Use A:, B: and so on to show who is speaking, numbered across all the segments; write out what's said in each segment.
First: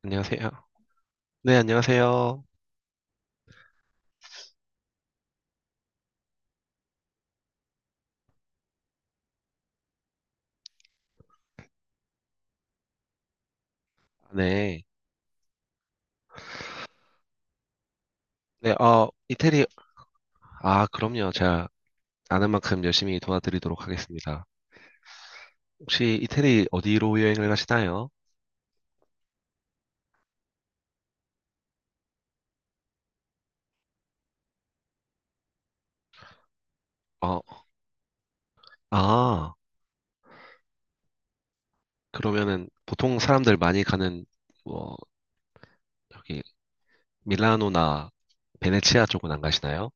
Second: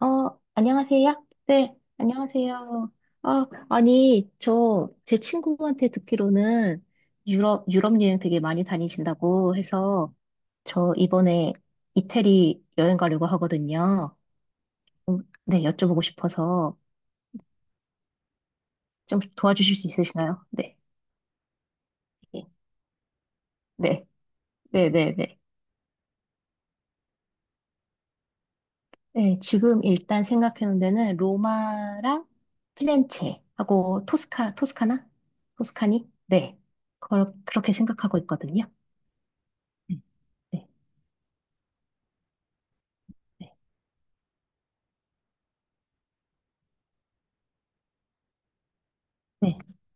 A: 안녕하세요.
B: 안녕하세요.
A: 네,
B: 네,
A: 안녕하세요.
B: 안녕하세요. 아, 아니, 저, 제 친구한테 듣기로는 유럽 여행 되게 많이 다니신다고 해서 저 이번에 이태리 여행 가려고 하거든요.
A: 네.
B: 네, 여쭤보고 싶어서
A: 네,
B: 좀
A: 이태리,
B: 도와주실 수 있으신가요? 네.
A: 아, 그럼요. 제가
B: 네,
A: 아는 만큼 열심히 도와드리도록
B: 네,
A: 하겠습니다.
B: 네, 네. 네,
A: 혹시 이태리 어디로 여행을 가시나요?
B: 네, 지금 일단 생각해 놓은 데는 로마랑 피렌체하고 토스카나? 토스카니? 네.
A: 어,
B: 그렇게 생각하고 있거든요.
A: 아,
B: 음, 네.
A: 그러면은 보통
B: 네,
A: 사람들 많이 가는, 뭐, 여기, 밀라노나 베네치아 쪽은 안
B: 네,
A: 가시나요?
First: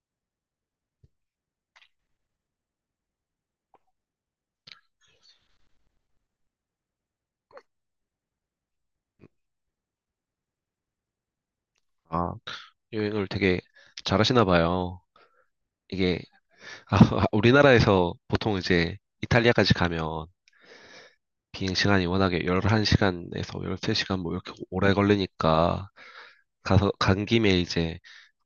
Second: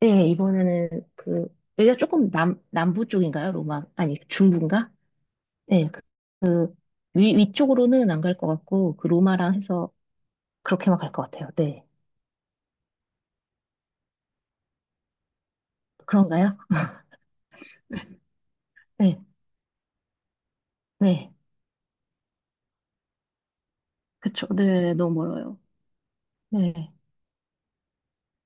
B: 네, 이번에는 그, 여기가 조금 남부 쪽인가요? 로마, 아니, 중부인가? 네, 그, 위쪽으로는 안 갈 것 같고, 그 로마랑 해서 그렇게만 갈 것 같아요. 네.
A: 아, 여행을 되게 잘하시나 봐요. 이게,
B: 그런가요?
A: 아, 우리나라에서 보통 이제
B: 네,
A: 이탈리아까지 가면
B: 네.
A: 비행 시간이 워낙에 11시간에서 13시간 뭐
B: 그쵸.
A: 이렇게 오래
B: 네, 너무 멀어요.
A: 걸리니까 가서
B: 네.
A: 간 김에 이제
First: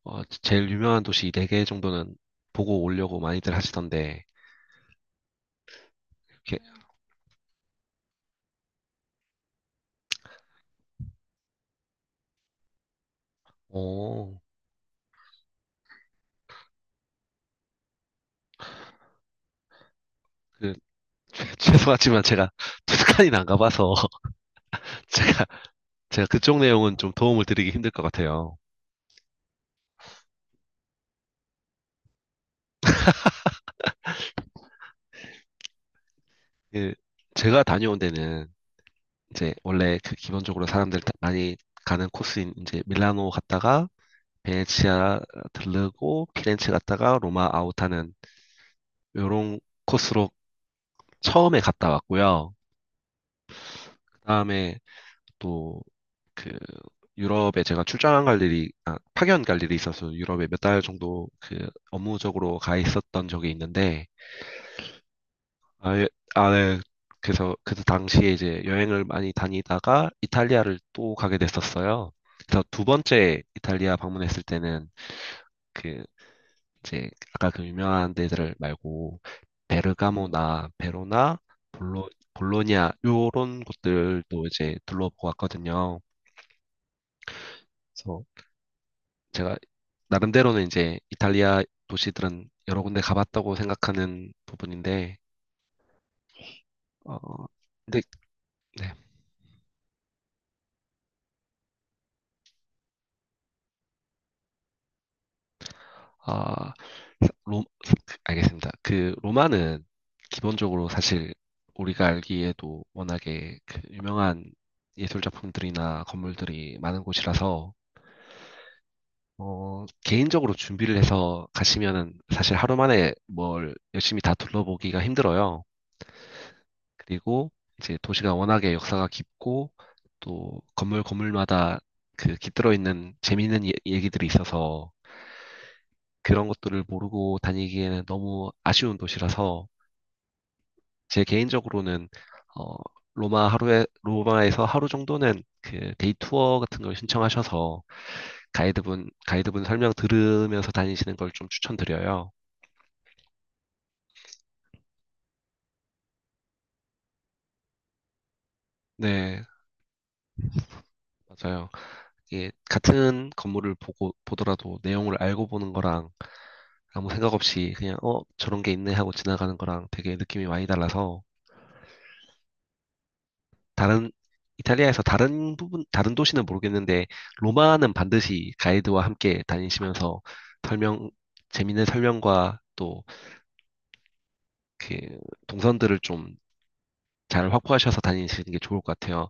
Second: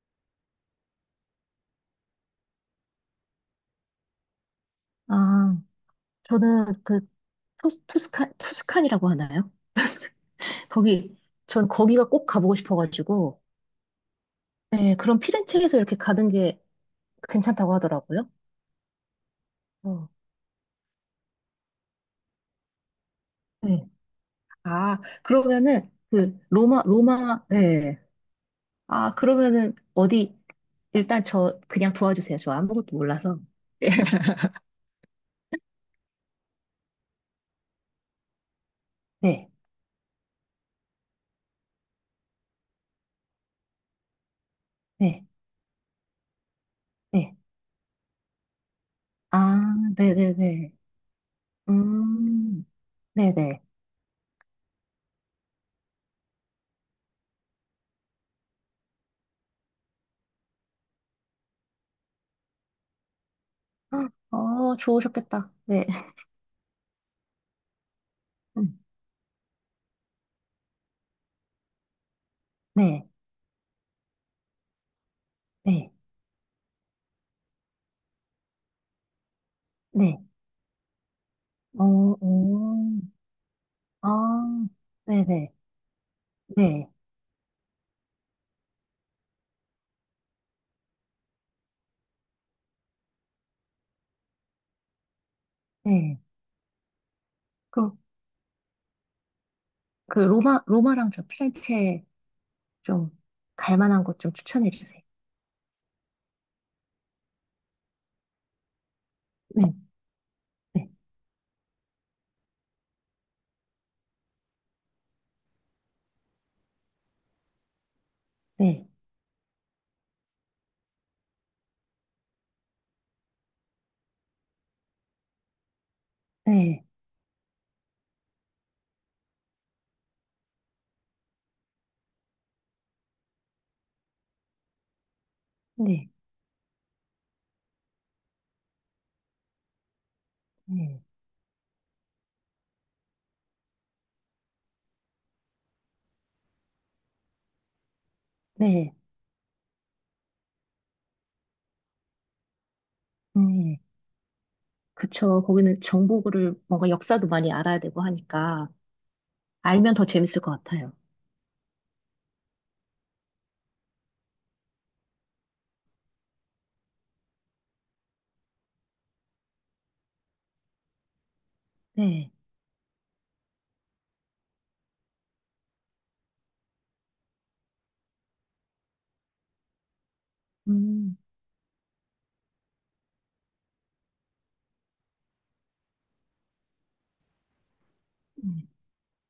A: 제일 유명한 도시 네 개 정도는 보고 오려고 많이들 하시던데
B: 아,
A: 이렇게
B: 저는 그, 투스칸이라고 하나요? 거기, 전 거기가 꼭 가보고 싶어가지고,
A: 어,
B: 네, 그런 피렌체에서 이렇게 가는 게 괜찮다고 하더라고요. 어,
A: 그 죄송하지만 제가 투스칸이나 안
B: 네.
A: 가봐서
B: 아,
A: 제가
B: 그러면은,
A: 제가
B: 그,
A: 그쪽
B: 로마,
A: 내용은 좀 도움을
B: 로마,
A: 드리기 힘들
B: 예.
A: 것 같아요.
B: 아, 그러면은, 일단 저, 그냥 도와주세요. 저 아무것도 몰라서.
A: 그 제가 다녀온 데는
B: 네,
A: 이제 원래 그 기본적으로 사람들 다 많이 가는 코스인 이제 밀라노 갔다가 베네치아
B: 네,
A: 들르고 피렌체 갔다가
B: 네.
A: 로마 아웃하는
B: 아,
A: 요런 코스로
B: 네네네.
A: 처음에 갔다 왔고요.
B: 음, 네네.
A: 그다음에 또 그 유럽에 제가 출장 갈 일이 아, 파견 갈 일이 있어서 유럽에 몇 달 정도 그 업무적으로 가 있었던 적이 있는데
B: 어, 좋으셨겠다. 네.
A: 아, 예, 아 네. 그래서 그 당시에 이제
B: 음,
A: 여행을 많이 다니다가 이탈리아를 또 가게 됐었어요. 그래서 두
B: 네,
A: 번째 이탈리아 방문했을 때는
B: 네,
A: 그 이제 아까 그 유명한 데들 말고
B: 네.
A: 베르가모나 베로나
B: 어,
A: 볼로냐
B: 어,
A: 요런 곳들도
B: 아,
A: 이제 둘러보고
B: 네네,
A: 왔거든요.
B: 네,
A: 그래서 제가 나름대로는 이제 이탈리아 도시들은 여러 군데 가봤다고 생각하는 부분인데
B: 네.
A: 어
B: 그,
A: 근데 네.
B: 그, 로마랑 저 피렌체 좀, 갈 만한 곳 좀 추천해 주세요.
A: 아 로, 그, 알겠습니다. 그
B: 네,
A: 로마는 기본적으로
B: 네,
A: 사실 우리가 알기에도 워낙에 그 유명한 예술 작품들이나 건물들이 많은 곳이라서
B: 네,
A: 개인적으로 준비를 해서 가시면은 사실 하루 만에 뭘 열심히 다 둘러보기가 힘들어요.
B: 네.
A: 그리고 이제 도시가 워낙에 역사가 깊고 또 건물 건물마다 그 깃들어 있는 재미있는 얘기들이 있어서
B: 네,
A: 그런 것들을 모르고 다니기에는 너무 아쉬운 도시라서
B: 네,
A: 제 개인적으로는 어, 로마에서 하루 정도는 그 데이 투어 같은 걸 신청하셔서
B: 네,
A: 가이드분 설명 들으면서 다니시는 걸 좀 추천드려요.
B: 네. 그쵸. 거기는 정보를 뭔가 역사도 많이 알아야 되고 하니까
A: 네,
B: 알면 더 재밌을 것 같아요.
A: 맞아요. 이게 같은 건물을 보고 보더라도 내용을 알고 보는 거랑 아무 생각 없이 그냥 저런 게 있네 하고 지나가는 거랑 되게 느낌이 많이 달라서
B: 네,
A: 다른 이탈리아에서 다른 부분 다른 도시는 모르겠는데 로마는 반드시 가이드와 함께 다니시면서 설명
B: 음,
A: 재밌는 설명과 또 그 동선들을 좀 잘 확보하셔서 다니시는 게
B: 네,
A: 좋을 것 같아요.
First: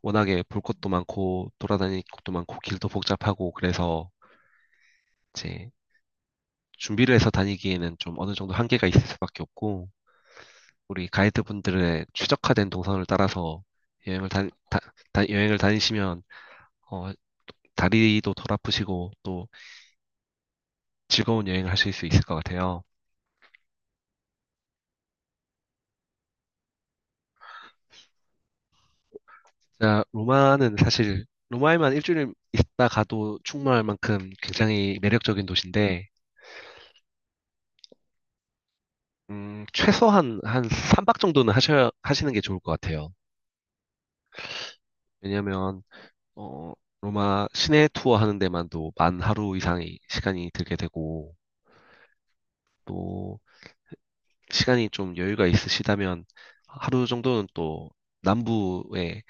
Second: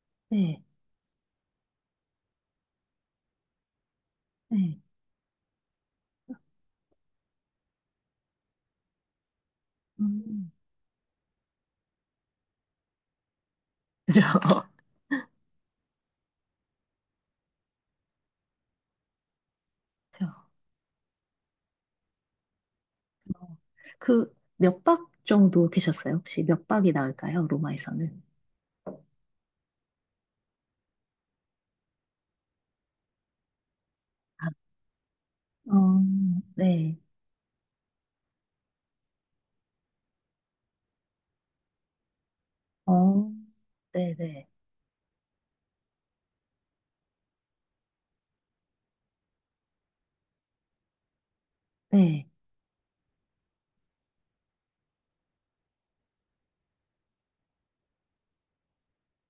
A: 워낙에 볼
B: 네,
A: 것도 많고 돌아다닐 곳도 많고 길도 복잡하고 그래서
B: 네,
A: 이제 준비를 해서 다니기에는 좀 어느 정도 한계가 있을 수밖에 없고
B: 음.
A: 우리 가이드분들의 최적화된 동선을 따라서
B: 그죠?
A: 여행을 다, 다- 다- 여행을 다니시면 어, 다리도 덜 아프시고 또
B: 그죠?
A: 즐거운 여행을 하실 수 있을 것 같아요.
B: 그 몇 박 정도 계셨어요? 혹시 몇 박이 나을까요? 로마에서는?
A: 자, 로마는 사실 로마에만 일주일 있다 가도 충분할 만큼
B: 아,
A: 굉장히 매력적인
B: 어,
A: 도시인데
B: 네,
A: 최소한 한 3박 정도는 하셔야 하시는 게 좋을 것 같아요.
B: 어, 네, 네,
A: 왜냐면 어, 로마 시내 투어 하는 데만도 만 하루 이상의 시간이 들게 되고,
B: 네,
A: 또 시간이 좀 여유가 있으시다면 하루 정도는 또 남부의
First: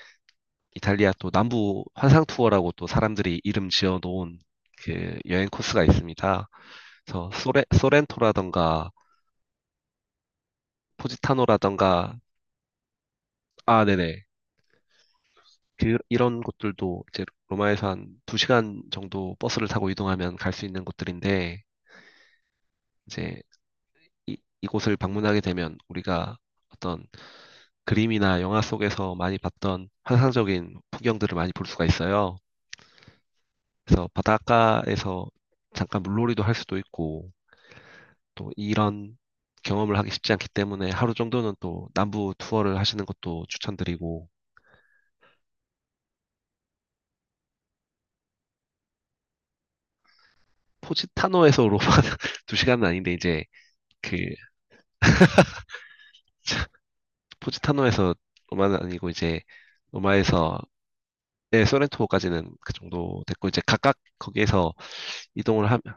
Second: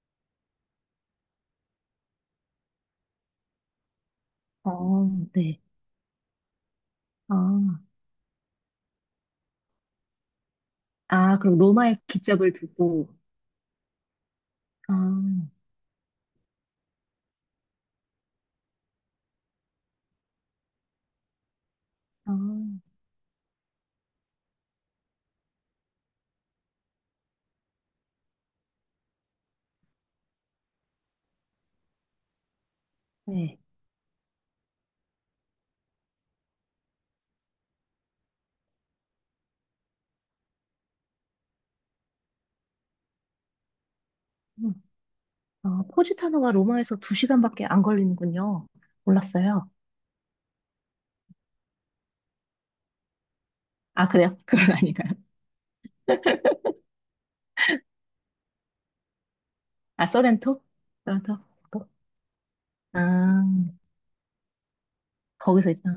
A: 이탈리아 또 남부 환상 투어라고 또 사람들이 이름 지어 놓은
B: 어,
A: 그 여행
B: 네,
A: 코스가 있습니다. 그래서
B: 아,
A: 소렌토라던가
B: 아, 그럼 로마의
A: 포지타노라던가
B: 기적을 듣고,
A: 아, 네네.
B: 아,
A: 그, 이런 곳들도 이제 로마에서 한 두시간 정도 버스를 타고 이동하면 갈 수 있는 곳들인데
B: 아,
A: 이제 이, 이곳을 방문하게 되면 우리가 어떤 그림이나 영화 속에서 많이 봤던 환상적인 풍경들을 많이 볼 수가 있어요.
B: 네.
A: 그래서 바닷가에서 잠깐 물놀이도 할 수도 있고 또 이런 경험을 하기 쉽지 않기 때문에 하루 정도는 또 남부 투어를 하시는 것도 추천드리고
B: 음. 어, 포지타노가 로마에서 두시간밖에안 걸리는군요. 몰랐어요.
A: 포지타노에서 로마 두 시간은 아닌데 이제
B: 아,
A: 그
B: 그래요? 그건 아닌가요?
A: 포지타노에서 로마는 아니고 이제
B: 아,
A: 로마에서
B: 소렌토? 소렌토?
A: 네,
B: 뭐?
A: 소렌토까지는 그 정도
B: 아,
A: 됐고 이제 각각 거기에서 이동을
B: 거기서
A: 하면
B: 있어.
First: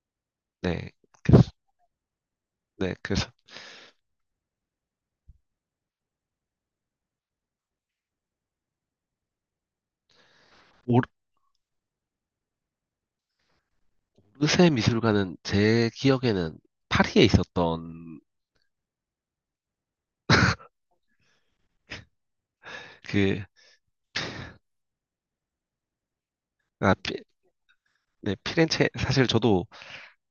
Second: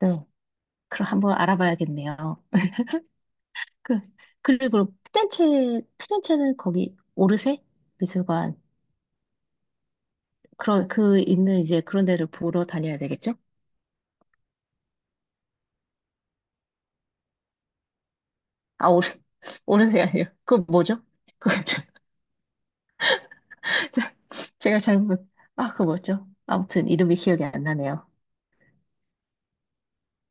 B: 네.
A: 네.
B: 그럼
A: 그
B: 한번 알아봐야겠네요.
A: 네, 그래서
B: 그, 그리고 피렌체는 거기 오르세 미술관.
A: 오르-
B: 그 있는 이제 그런 데를 보러 다녀야 되겠죠?
A: 오르세 미술관은 제 기억에는 파리에 있었던
B: 아, 오르세 아니에요. 그거 뭐죠? 그거,
A: 그,
B: 저- 제가 잘못, 아, 그거 뭐죠? 아무튼
A: 아,
B: 이름이
A: 피,
B: 기억이 안 나네요.
A: 네, 피렌체 사실 저도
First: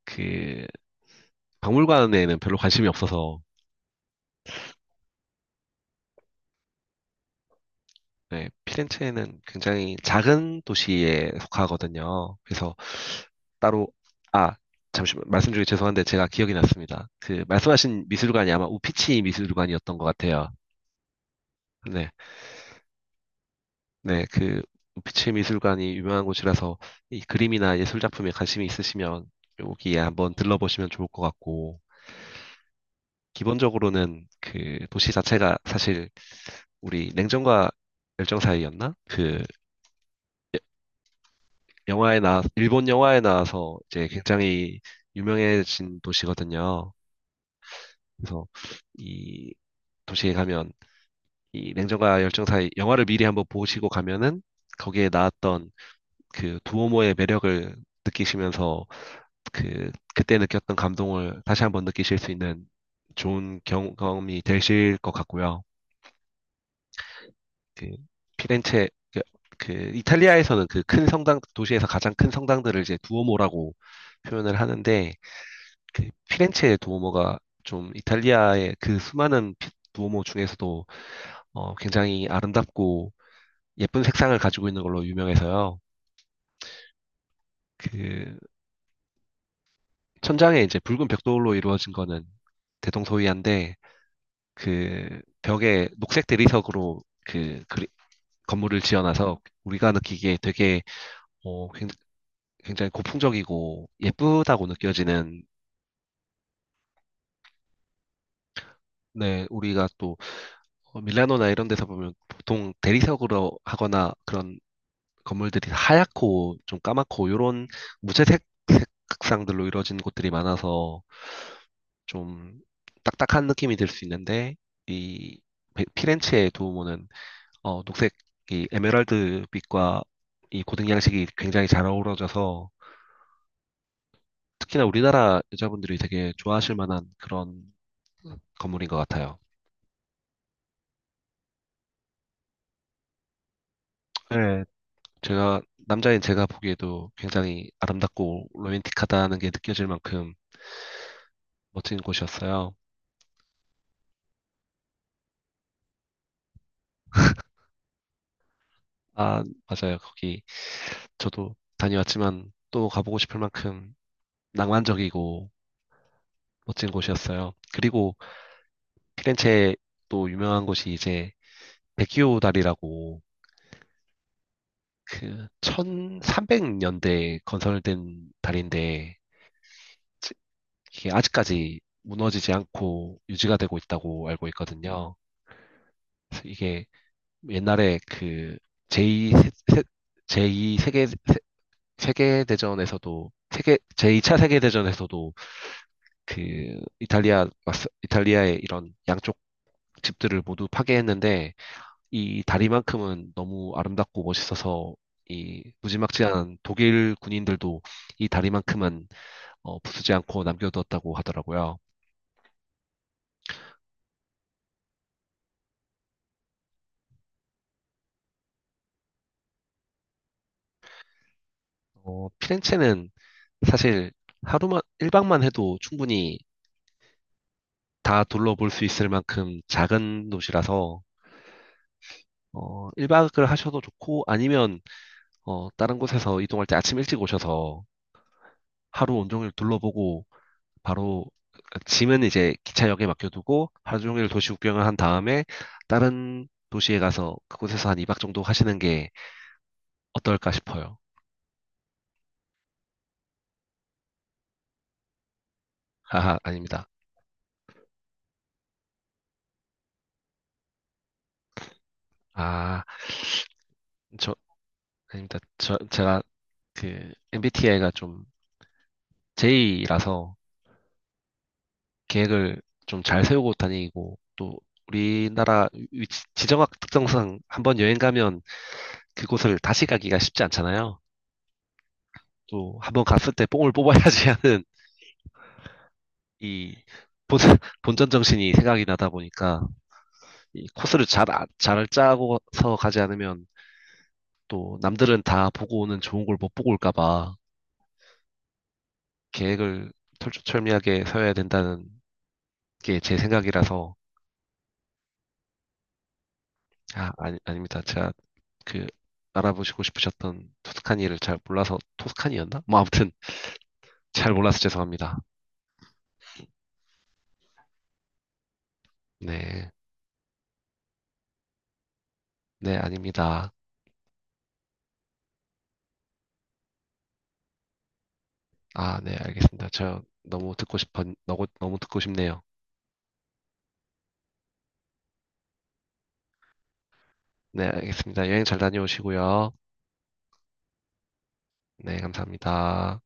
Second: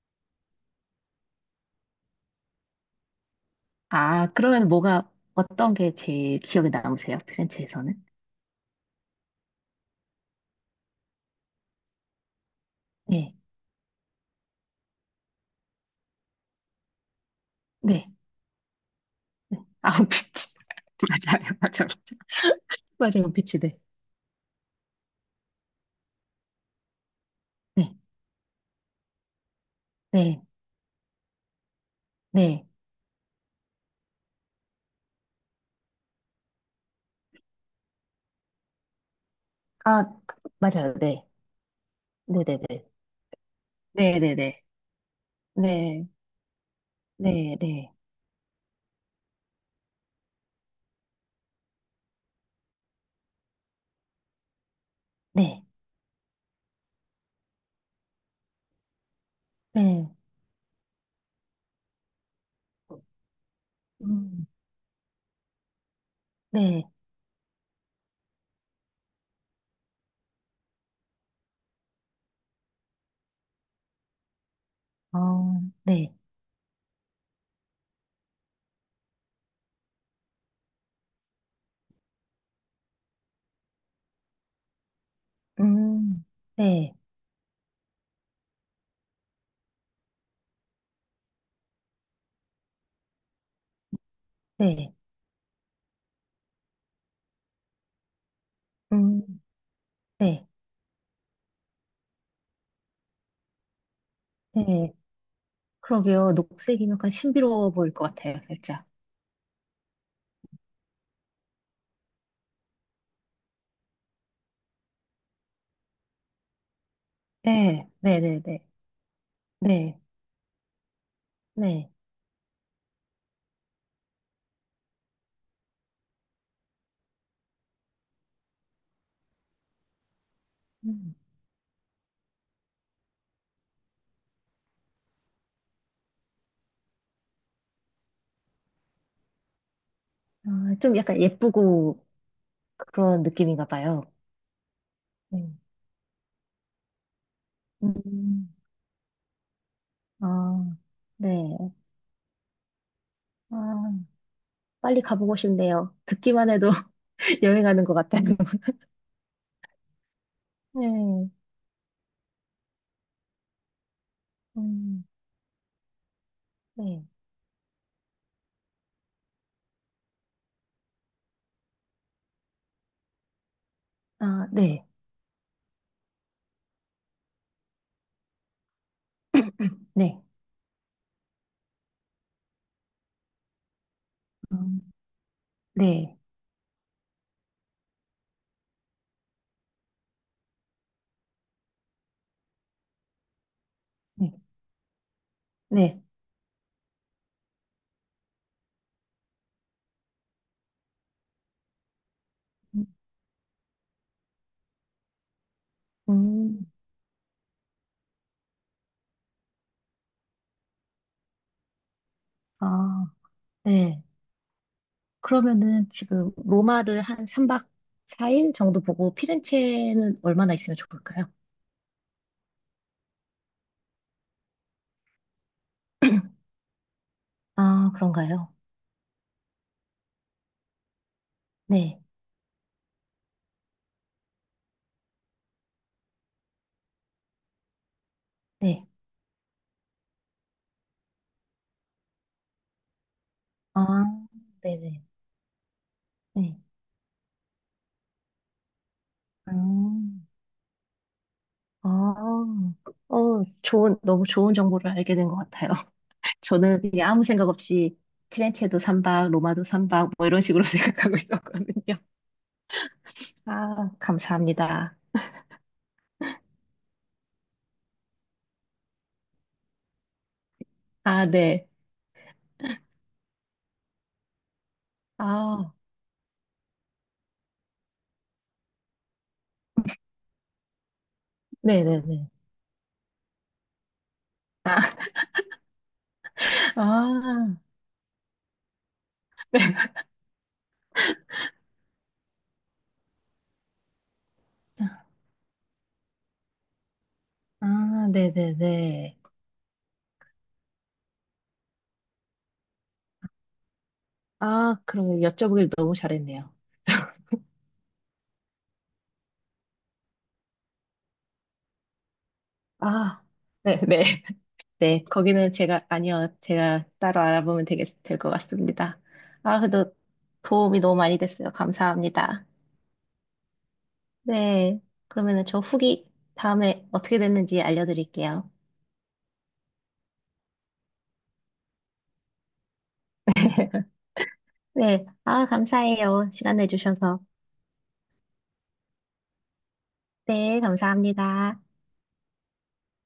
A: 그 박물관에는 별로 관심이 없어서
B: 아, 그러면 뭐가, 어떤 게 제일 기억에 남으세요? 피렌체에서는?
A: 네, 피렌체는 굉장히 작은 도시에 속하거든요. 그래서
B: 네,
A: 따로 아 잠시만 말씀 중에 죄송한데 제가 기억이 났습니다. 그 말씀하신
B: 네.
A: 미술관이 아마 우피치
B: 네.
A: 미술관이었던 것 같아요.
B: 아우비치. 맞아요, 맞아요.
A: 네,
B: 맞아요, 아우비치, 네.
A: 네, 그 빛의 미술관이 유명한 곳이라서 이 그림이나
B: 네,
A: 예술 작품에 관심이 있으시면 여기에 한번
B: 네,
A: 들러보시면 좋을 것 같고
B: 네.
A: 기본적으로는 그 도시 자체가 사실 우리 냉정과 열정 사이였나? 그
B: 아,
A: 여-
B: 맞아요, 네.
A: 영화에 나
B: 네네네.
A: 일본 영화에 나와서 이제
B: 네네네.
A: 굉장히 유명해진
B: 네,
A: 도시거든요.
B: 네, 네.
A: 그래서 이 도시에 가면 이 냉정과 열정 사이 영화를 미리 한번 보시고 가면은 거기에
B: 네,
A: 나왔던 그 두오모의 매력을 느끼시면서 그
B: 네.
A: 그때 느꼈던 감동을 다시 한번 느끼실 수 있는 좋은 경험이
B: 음,
A: 되실 것 같고요.
B: 네.
A: 그 피렌체 그, 그 이탈리아에서는 그 큰 성당 도시에서 가장 큰 성당들을 이제 두오모라고 표현을 하는데
B: 어, 네.
A: 그
B: 네. 아, 네.
A: 피렌체의 두오모가 좀 이탈리아의 그 수많은 두오모 중에서도 굉장히 아름답고 예쁜 색상을 가지고 있는 걸로 유명해서요.
B: 음, 네,
A: 그 천장에 이제 붉은 벽돌로 이루어진 거는 대동소이한데
B: 네.
A: 그 벽에 녹색 대리석으로 그 건물을
B: 음,
A: 지어놔서 우리가 느끼기에
B: 네,
A: 되게 어, 굉- 굉장히 고풍적이고 예쁘다고
B: 네.
A: 느껴지는
B: 그러게요. 녹색이면 약간 신비로워 보일 것 같아요, 살짝.
A: 네, 우리가 또 밀라노나 이런 데서 보면 보통 대리석으로 하거나 그런 건물들이 하얗고 좀 까맣고 이런
B: 네, 네네네.
A: 무채색
B: 네.
A: 색상들로
B: 네.
A: 이루어진
B: 네.
A: 곳들이 많아서
B: 네.
A: 좀 딱딱한 느낌이 들 수 있는데 이 피렌체의 도우모는 녹색 이 에메랄드 빛과 이 고등
B: 음.
A: 양식이 굉장히 잘 어우러져서 특히나 우리나라 여자분들이 되게 좋아하실 만한 그런 건물인 것 같아요.
B: 아, 좀 약간 예쁘고 그런 느낌인가 봐요.
A: 네,
B: 네.
A: 제가 남자인 제가 보기에도 굉장히 아름답고
B: 음,
A: 로맨틱하다는 게 느껴질 만큼
B: 아, 네.
A: 멋진 곳이었어요.
B: 아, 빨리 가보고 싶네요. 듣기만 해도 여행하는 것 같아요.
A: 아, 맞아요. 거기
B: 네,
A: 저도 다녀왔지만 또 가보고 싶을 만큼
B: 음,
A: 낭만적이고 멋진
B: 네.
A: 곳이었어요. 그리고 피렌체또 유명한 곳이 이제 베키오 다리라고
B: 아, 네.
A: 그 1300년대에 건설된 다리인데
B: 네.
A: 지- 이게 아직까지 무너지지 않고 유지가 되고 있다고 알고
B: 음,
A: 있거든요.
B: 네.
A: 그래서 이게 옛날에 그 제2 제이 세계 세- 세계대전에서도 세계
B: 네.
A: 제2차 세계대전에서도
B: 네.
A: 그 이탈리아의 이런 양쪽 집들을 모두 파괴했는데 이 다리만큼은 너무 아름답고 멋있어서 이 무지막지한
B: 음,
A: 독일 군인들도 이 다리만큼은 부수지 않고 남겨두었다고 하더라고요.
B: 아, 네. 그러면은 지금 로마를 한 3박 4일 정도 보고 피렌체는 얼마나 있으면 좋을까요?
A: 피렌체는 사실 1박만 해도 충분히
B: 아,
A: 다
B: 그런가요?
A: 둘러볼 수 있을 만큼 작은 도시라서,
B: 네.
A: 1박을 하셔도 좋고, 아니면, 다른 곳에서 이동할 때 아침 일찍 오셔서
B: 네.
A: 하루 온종일 둘러보고, 바로, 짐은 이제 기차역에 맡겨두고,
B: 아,
A: 하루 종일 도시 구경을 한
B: 네네.
A: 다음에, 다른
B: 네.
A: 도시에 가서 그곳에서 한 2박 정도 하시는 게
B: 음.
A: 어떨까 싶어요.
B: 아, 어, 좋은, 너무 좋은 정보를 알게 된 것 같아요.
A: 아,
B: 저는
A: 아닙니다.
B: 그냥 아무 생각 없이 피렌체도 삼박 로마도 삼박 뭐 이런 식으로 생각하고 있었거든요.
A: 아,
B: 아,
A: 저,
B: 감사합니다.
A: 아닙니다. 저, 제가 그 MBTI가 좀 J라서
B: 아, 네.
A: 계획을 좀 잘 세우고 다니고 또 우리나라
B: 아,
A: 지정학 특성상 한번 여행 가면 그곳을 다시 가기가 쉽지 않잖아요.
B: 네네네.
A: 또 한번 갔을 때 뽕을 뽑아야지 하는
B: 아,
A: 이 본,
B: 아,
A: 본전 정신이 생각이 나다 보니까
B: 네.
A: 이 코스를 잘 짜고서 가지 않으면 또 남들은 다 보고 오는 좋은 걸 못 보고 올까 봐
B: 아, 네네네.
A: 계획을 철두철미하게 세워야 된다는 게 제 생각이라서
B: 아, 그럼 여쭤보길 너무 잘했네요.
A: 아, 아니, 아닙니다. 제가 그 알아보시고 싶으셨던 토스카니를 잘 몰라서 토스카니였나? 뭐 아무튼
B: 아, 네네.
A: 잘 몰라서
B: 네,
A: 죄송합니다.
B: 거기는 제가, 아니요, 제가 따로 알아보면 될 것 같습니다. 아,
A: 네,
B: 그래도 도움이 너무 많이 됐어요. 감사합니다.
A: 네 아닙니다.
B: 네, 그러면은 저 후기 다음에 어떻게 됐는지 알려드릴게요.
A: 아, 네 알겠습니다. 저 너무 듣고 싶어 너무 너무 듣고 싶네요.
B: 네, 아, 감사해요. 시간 내주셔서.
A: 네 알겠습니다. 여행 잘 다녀오시고요.
B: 네, 감사합니다.
A: 네 감사합니다.